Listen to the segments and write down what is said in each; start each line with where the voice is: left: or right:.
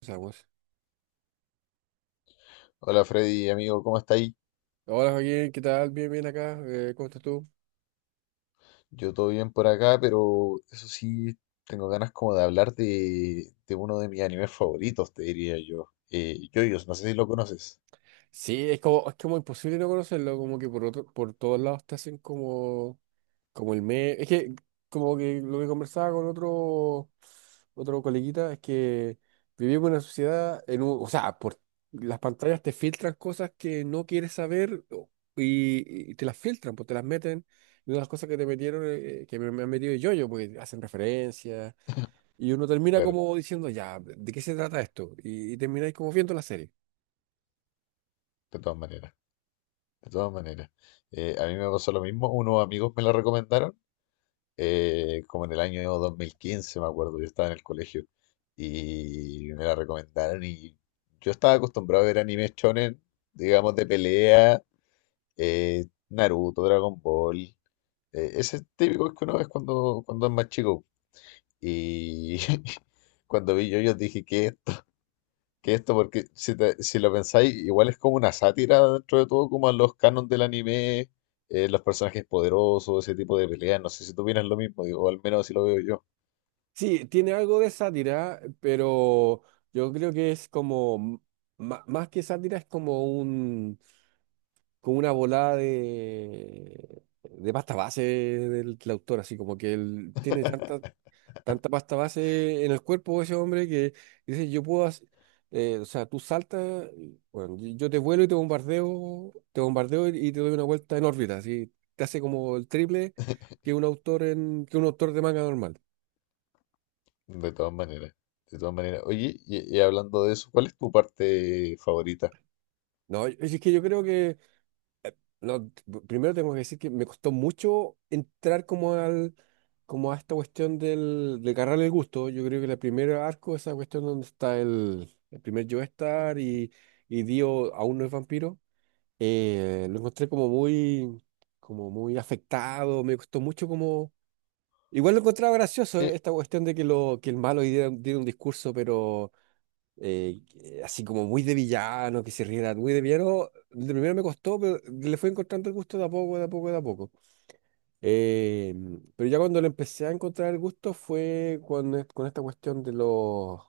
right: Empezamos.
left: Hola Freddy, amigo, ¿cómo está ahí?
right: Hola Joaquín, ¿qué tal? Bien, bien acá. ¿Cómo estás tú?
left: Yo todo bien por acá, pero eso sí, tengo ganas como de hablar de uno de mis animes favoritos, te diría yo. Yoyos, no sé si lo conoces.
right: Sí, es como imposible no conocerlo, como que por todos lados te hacen como, como el meme. Es que como que lo que conversaba con otro coleguita es que vivimos en una sociedad, o sea, por las pantallas te filtran cosas que no quieres saber o- y te las filtran, pues te las meten. Y una de las cosas que te metieron, que me han metido yo, porque hacen referencias. Y uno termina
left: Claro,
right: como diciendo, ya, ¿de qué se trata esto? Y termináis como viendo la serie.
left: de todas maneras, de todas maneras. A mí me pasó lo mismo, unos amigos me lo recomendaron, como en el año 2015, me acuerdo, yo estaba en el colegio, y me la recomendaron y yo estaba acostumbrado a ver animes shonen, digamos, de pelea, Naruto, Dragon Ball. Ese típico es que uno es cuando, cuando es más chico. Y cuando vi yo, dije, ¿qué es esto? ¿Qué es esto? Porque si, si lo pensáis, igual es como una sátira dentro de todo, como a los canons del anime, los personajes poderosos, ese tipo de peleas. No sé si tú opinas lo mismo, digo, o al menos así lo veo yo.
right: Sí, tiene algo de sátira, pero yo creo que es más que sátira, es como un, como una volada de pasta base del autor, así como que él tiene tanta, tanta pasta base en el cuerpo de ese hombre que dice, yo puedo hacer, o sea, tú saltas, bueno, y yo te vuelo y te bombardeo y te doy una vuelta en órbita, así te hace como el triple que un autor de manga normal.
left: De todas maneras, de todas maneras. Oye, y hablando de eso, ¿cuál es tu parte favorita?
right: No, es que yo creo que, no, t- primero tengo que decir que me costó mucho entrar como a esta cuestión de agarrarle el gusto. Yo creo que el primer arco, esa cuestión donde está el primer Joestar y Dio aún no es vampiro. Lo encontré como muy afectado, me costó mucho como... Igual lo encontraba gracioso,
left: Sí,
right: esta cuestión de que el malo diera un discurso, pero así como muy de villano, que se riera muy de villano. De primero me costó, pero le fui encontrando el gusto de a poco, de a poco, de a poco. Eh, pero ya cuando le empecé a encontrar el gusto fue con esta cuestión de los...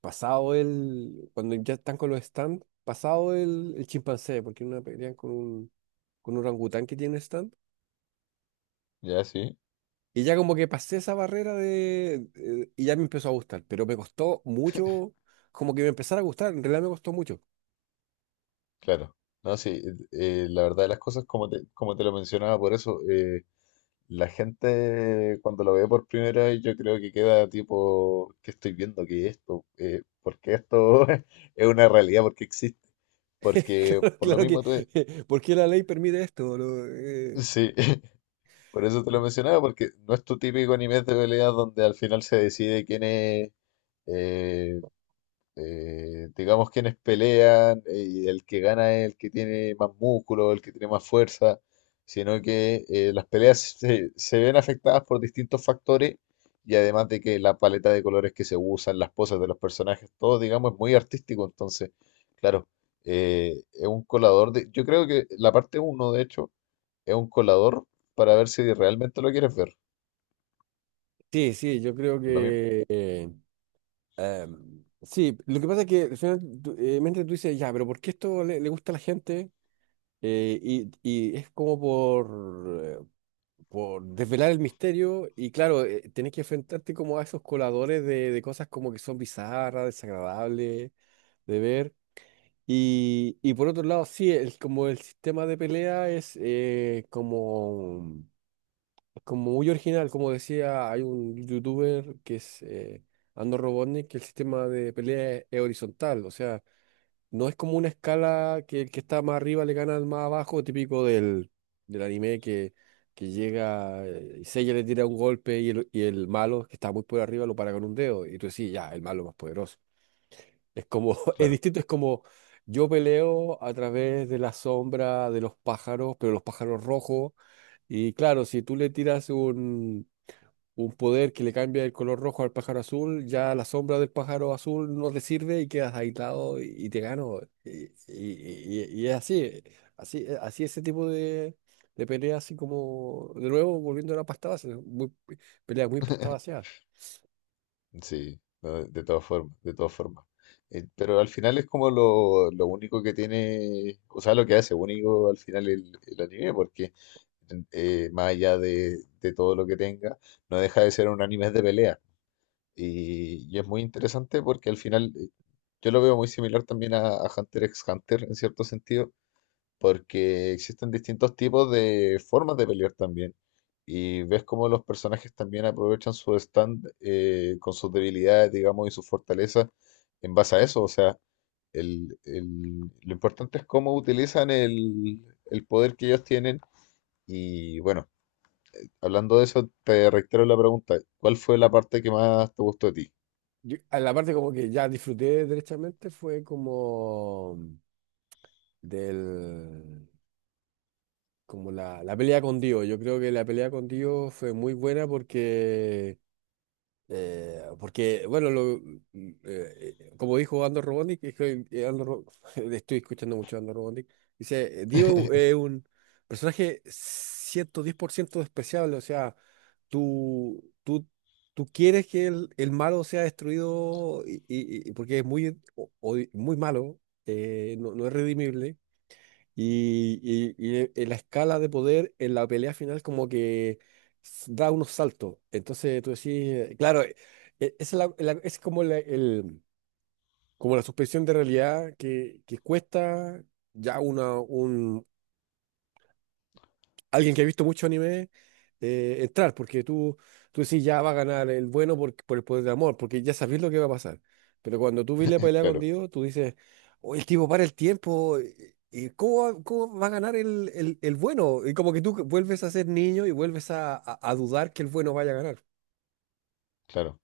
right: Pasado el... Cuando ya están con los stands, pasado el chimpancé, porque una pelean con un orangután que tiene un stand.
left: ya sí,
right: Y ya como que pasé esa barrera de... Y ya me empezó a gustar, pero me costó mucho, como que me empezara a gustar, en realidad me costó mucho.
left: claro. No, sí, la verdad de las cosas, como te lo mencionaba, por eso. La gente cuando lo ve por primera vez yo creo que queda tipo, ¿qué estoy viendo? ¿Qué es esto? ¿Por qué esto es una realidad? ¿Por qué existe? Porque
right: Claro,
left: por lo
right: claro que,
left: mismo tú...
right: ¿por qué la ley permite esto? No,
left: Sí, por eso te lo mencionaba, porque no es tu típico anime de peleas donde al final se decide quién es, eh, digamos, quienes pelean, y el que gana es el que tiene más músculo, el que tiene más fuerza, sino que las peleas se ven afectadas por distintos factores y además de que la paleta de colores que se usan, las poses de los personajes, todo, digamos, es muy artístico, entonces, claro, es un colador de, yo creo que la parte uno de hecho, es un colador para ver si realmente lo quieres ver,
right: Sí, sí, yo creo
left: lo mismo,
right: que... sí, lo que pasa es que al final mente tú dices, ya, pero ¿por qué esto le gusta a la gente? Y es como por desvelar el misterio y claro, tenés que enfrentarte como a esos coladores de cosas como que son bizarras, desagradables de ver. Y por otro lado, sí, el, como el sistema de pelea es como muy original, como decía, hay un youtuber que es Andor Robotnik, que el sistema de pelea es horizontal, o sea, no es como una escala que el que está más arriba le gana al más abajo, típico del anime que llega, y Seiya le tira un golpe y y el malo que está muy por arriba lo para con un dedo. Y tú decís, ya, el malo más poderoso. Es como, es
left: claro.
right: distinto, es como yo peleo a través de la sombra de los pájaros, pero los pájaros rojos. Y claro, si tú le tiras un poder que le cambia el color rojo al pájaro azul, ya la sombra del pájaro azul no te sirve y quedas aislado y te gano. Y es así, así ese tipo de peleas, así como, de nuevo, volviendo a la pasta base, ¿no? Muy, peleas muy pasta vaciada.
left: Sí, no, de todas formas, de todas formas. Pero al final es como lo único que tiene, o sea, lo que hace único al final el anime, porque más allá de todo lo que tenga, no deja de ser un anime de pelea. Y es muy interesante porque al final yo lo veo muy similar también a Hunter x Hunter en cierto sentido, porque existen distintos tipos de formas de pelear también. Y ves cómo los personajes también aprovechan su stand con sus debilidades, digamos, y sus fortalezas en base a eso. O sea, lo importante es cómo utilizan el poder que ellos tienen. Y bueno, hablando de eso, te reitero la pregunta, ¿cuál fue la parte que más te gustó de ti?
right: Yo- a la parte como que ya disfruté derechamente fue como del... como la pelea con Dio. Yo creo que la pelea con Dio fue muy buena porque, bueno, como dijo Andor Robonik, es que, Andor Ro- estoy escuchando mucho a Andor Robonik, dice, Dio es un personaje 110% despreciable, o sea, tú, tú, tú quieres que el malo sea destruido porque es muy, muy malo, no, no es redimible, la escala de poder en la pelea final como que da unos saltos. Entonces tú decís, eh, claro, e- esa es, es como como la suspensión de realidad que cuesta ya una, alguien que ha visto mucho anime entrar, porque tú decís ya va a ganar el bueno por el poder del amor, porque ya sabes lo que va a pasar. Pero cuando tú ves la pelea con
left: Claro,
right: Dios, tú dices, oye, el tipo para el tiempo, ¿ cómo va a ganar el bueno? Y como que tú vuelves a ser niño y vuelves a dudar que el bueno vaya a ganar.
left: claro.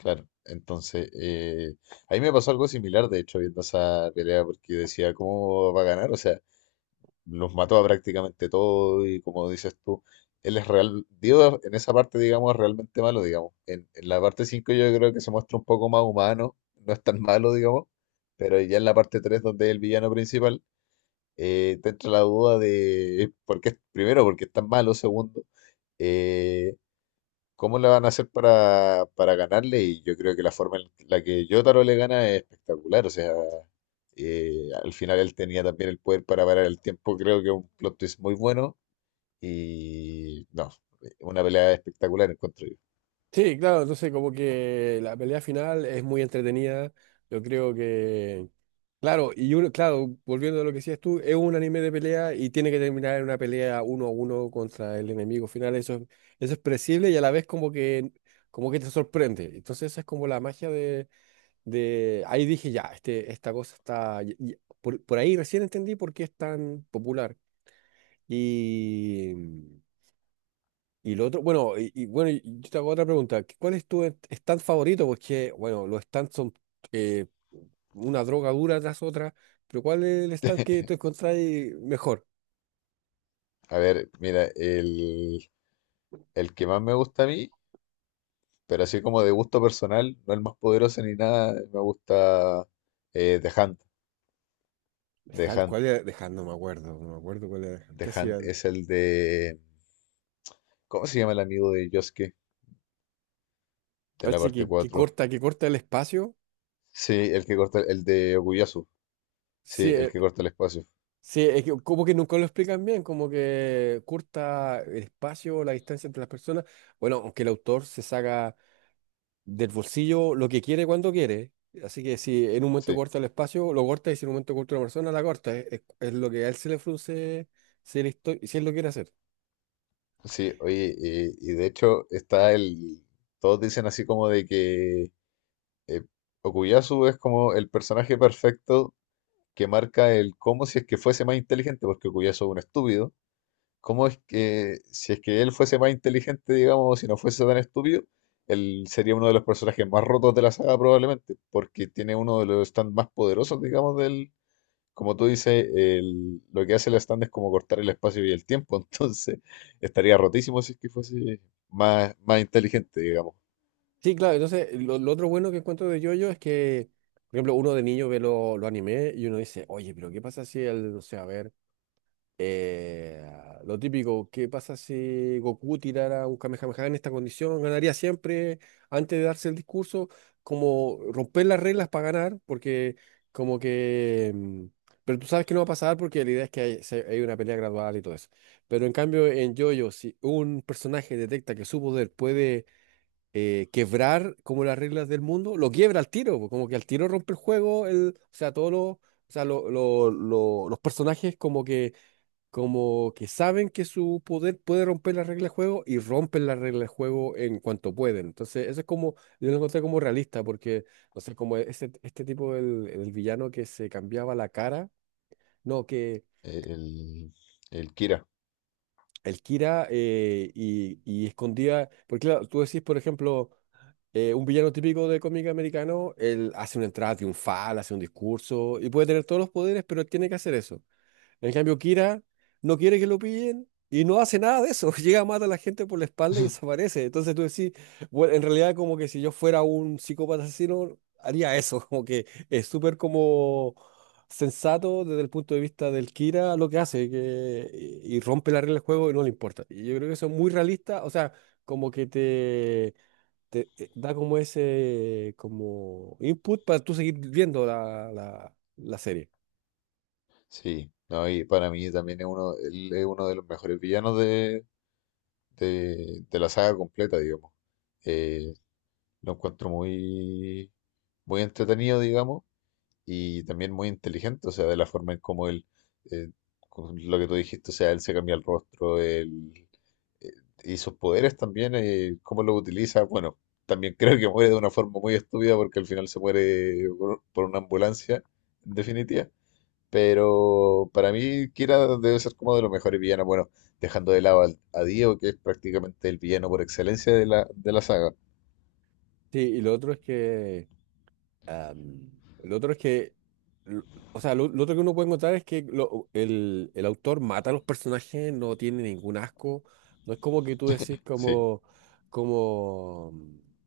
left: Claro, entonces, a mí me pasó algo similar, de hecho, viendo esa pelea, porque decía, ¿cómo va a ganar? O sea, los mató a prácticamente todo y como dices tú, él es real, Dio en esa parte, digamos, es realmente malo, digamos. En la parte 5 yo creo que se muestra un poco más humano, no es tan malo, digamos, pero ya en la parte 3 donde es el villano principal, te entra la duda de, por qué, primero, porque es tan malo, segundo, eh, ¿cómo le van a hacer para ganarle? Y yo creo que la forma en la que Jotaro le gana es espectacular. O sea, al final él tenía también el poder para parar el tiempo. Creo que es un plot twist muy bueno. Y no, una pelea espectacular encuentro yo.
right: Sí, claro, entonces como que la pelea final es muy entretenida. Yo creo. Claro, y uno, claro, volviendo a lo que decías tú, es un anime de pelea y tiene que terminar en una pelea uno a uno contra el enemigo final. Eso es predecible y a la vez como como que te sorprende. Entonces esa es como la magia de... Ahí dije, ya, este, esta cosa está... por ahí recién entendí por qué es tan popular. Y... Y lo otro, bueno, yo te hago otra pregunta. ¿Cuál es tu stand favorito? Porque, bueno, los stands son eh, una droga dura tras otra, pero ¿cuál es el stand que tú encontrás mejor?
left: A ver, mira, el que más me gusta a mí, pero así como de gusto personal, no el más poderoso ni nada, me gusta The Hunt.
right: De
left: The
right: Hand,
left: Hunt.
right: ¿cuál era? De Hand no me acuerdo, no me acuerdo cuál era. De Hand.
left: The
right: ¿Qué hacía
left: Hunt
right: él?
left: es el de... ¿Cómo se llama el amigo de Yosuke? De la
right: Parece
left: parte cuatro.
right: que corta el espacio.
left: Sí, el que corta, el de Okuyasu. Sí,
right: Sí,
left: el que corta el espacio.
right: sí, es que como que nunca lo explican bien, como que corta el espacio, la distancia entre las personas. Bueno, aunque el autor se saca del bolsillo lo que quiere cuando quiere. Así que si en un momento
left: Sí,
right: corta el espacio, lo corta y si en un momento corta una persona, la corta. Es lo que a él se le frunce si él lo quiere hacer.
left: sí, oye, y de hecho está el. Todos dicen así como de que eh, Okuyasu es como el personaje perfecto que marca el cómo si es que fuese más inteligente, porque Okuyasu es un estúpido. ¿Cómo es que si es que él fuese más inteligente, digamos, si no fuese tan estúpido, él sería uno de los personajes más rotos de la saga probablemente, porque tiene uno de los stands más poderosos, digamos, del, como tú dices, el- lo que hace la stand es como cortar el espacio y el tiempo, entonces estaría rotísimo si es que fuese más, más inteligente, digamos,
right: Sí, claro, entonces lo otro bueno que encuentro de JoJo es que, por ejemplo, uno de niño ve los animes y uno dice, oye, pero ¿qué pasa si el, no sé, a ver. Eh, lo típico, ¿qué pasa si Goku tirara un Kamehameha en esta condición? Ganaría siempre antes de darse el discurso, como romper las reglas para ganar, porque como que... pero tú sabes que no va a pasar porque la idea es que hay una pelea gradual y todo eso. Pero en cambio en JoJo, si un personaje detecta que su poder puede quebrar como las reglas del mundo, lo quiebra al tiro, po, como que al tiro rompe el juego, el, o sea, todos los... O sea, los personajes como que saben que su poder puede romper las reglas de juego y rompen las reglas de juego en cuanto pueden. Entonces, eso es como, yo lo encontré como realista, porque, no sé, como este tipo, el villano que se cambiaba la cara, no, que
left: el, el Kira.
right: el Kira, y escondía, porque claro, tú decís, por ejemplo, un villano típico de cómic americano, él hace una entrada triunfal, hace un discurso y puede tener todos los poderes, pero él tiene que hacer eso. En cambio, Kira no quiere que lo pillen y no hace nada de eso. Llega, mata a la gente por la espalda y desaparece. Entonces tú decís, bueno, en realidad como que si yo fuera un psicópata asesino, haría eso. Como que es súper como sensato desde el punto de vista del Kira lo que hace que, y rompe la regla del juego y no le importa. Y yo creo que eso es muy realista. O sea, como que te... te da como ese como input para tú seguir viendo la serie.
left: Sí, no, y para mí también es uno, él es uno de los mejores villanos de la saga completa, digamos. Eh, lo encuentro muy, muy entretenido, digamos, y también muy inteligente, o sea, de la forma en cómo él, eh, con lo que tú dijiste, o sea, él se cambia el rostro, él, eh, y sus poderes también, cómo los utiliza, bueno, también creo que muere de una forma muy estúpida porque al final se muere por una ambulancia, en definitiva, pero para mí Kira debe ser como de los mejores villanos, bueno, dejando de lado a Dio, que es prácticamente el villano por excelencia de la saga,
right: Sí, y lo otro es que, Am, el otro es l- o sea, lo otro que uno puede encontrar es que el autor mata a los personajes, no tiene ningún asco. No es como que tú decís
left: sí,
right: como, como,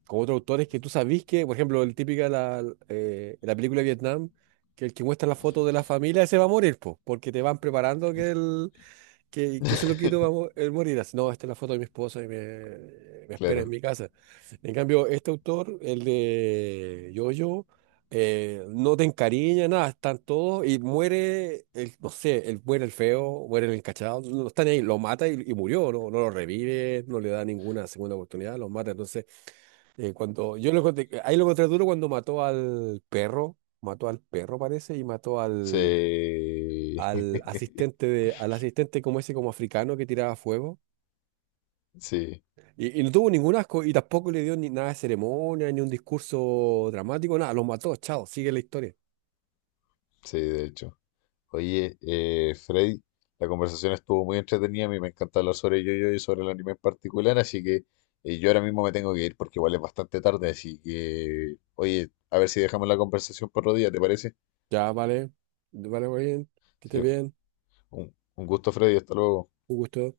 right: como otros autores que tú sabís que, por ejemplo, la película de Vietnam, que el que muestra la foto de la familia, ese va a morir, po, porque te van preparando que que se lo quito va a mo- el morir. Así, no, esta es la foto de mi esposa y me espera en
left: claro.
right: mi casa. En cambio, este autor, el de Yoyo, no te encariña, nada, están todos y muere, el, no sé, el, muere el feo, muere el encachado, no están ahí, lo mata y murió, no, no lo revive, no le da ninguna segunda oportunidad, lo mata. Entonces, cuando yo lo encontré, ahí lo encontré duro cuando mató al perro parece y mató al
left: Sí,
right: al asistente como ese como africano que tiraba fuego.
left: sí.
right: Y no tuvo ningún asco y tampoco le dio ni nada de ceremonia, ni un discurso dramático, nada, los mató, chao, sigue la historia.
left: Sí, de hecho. Oye, Freddy, la conversación estuvo muy entretenida. A mí me encanta hablar sobre yo y sobre el anime en particular. Así que yo ahora mismo me tengo que ir porque igual es bastante tarde. Así que, oye, a ver si dejamos la conversación para otro día, ¿te parece?
right: Ya, vale, vale, muy bien, que estés
left: Sí,
right: bien,
left: un gusto, Freddy. Hasta luego.
right: un gusto.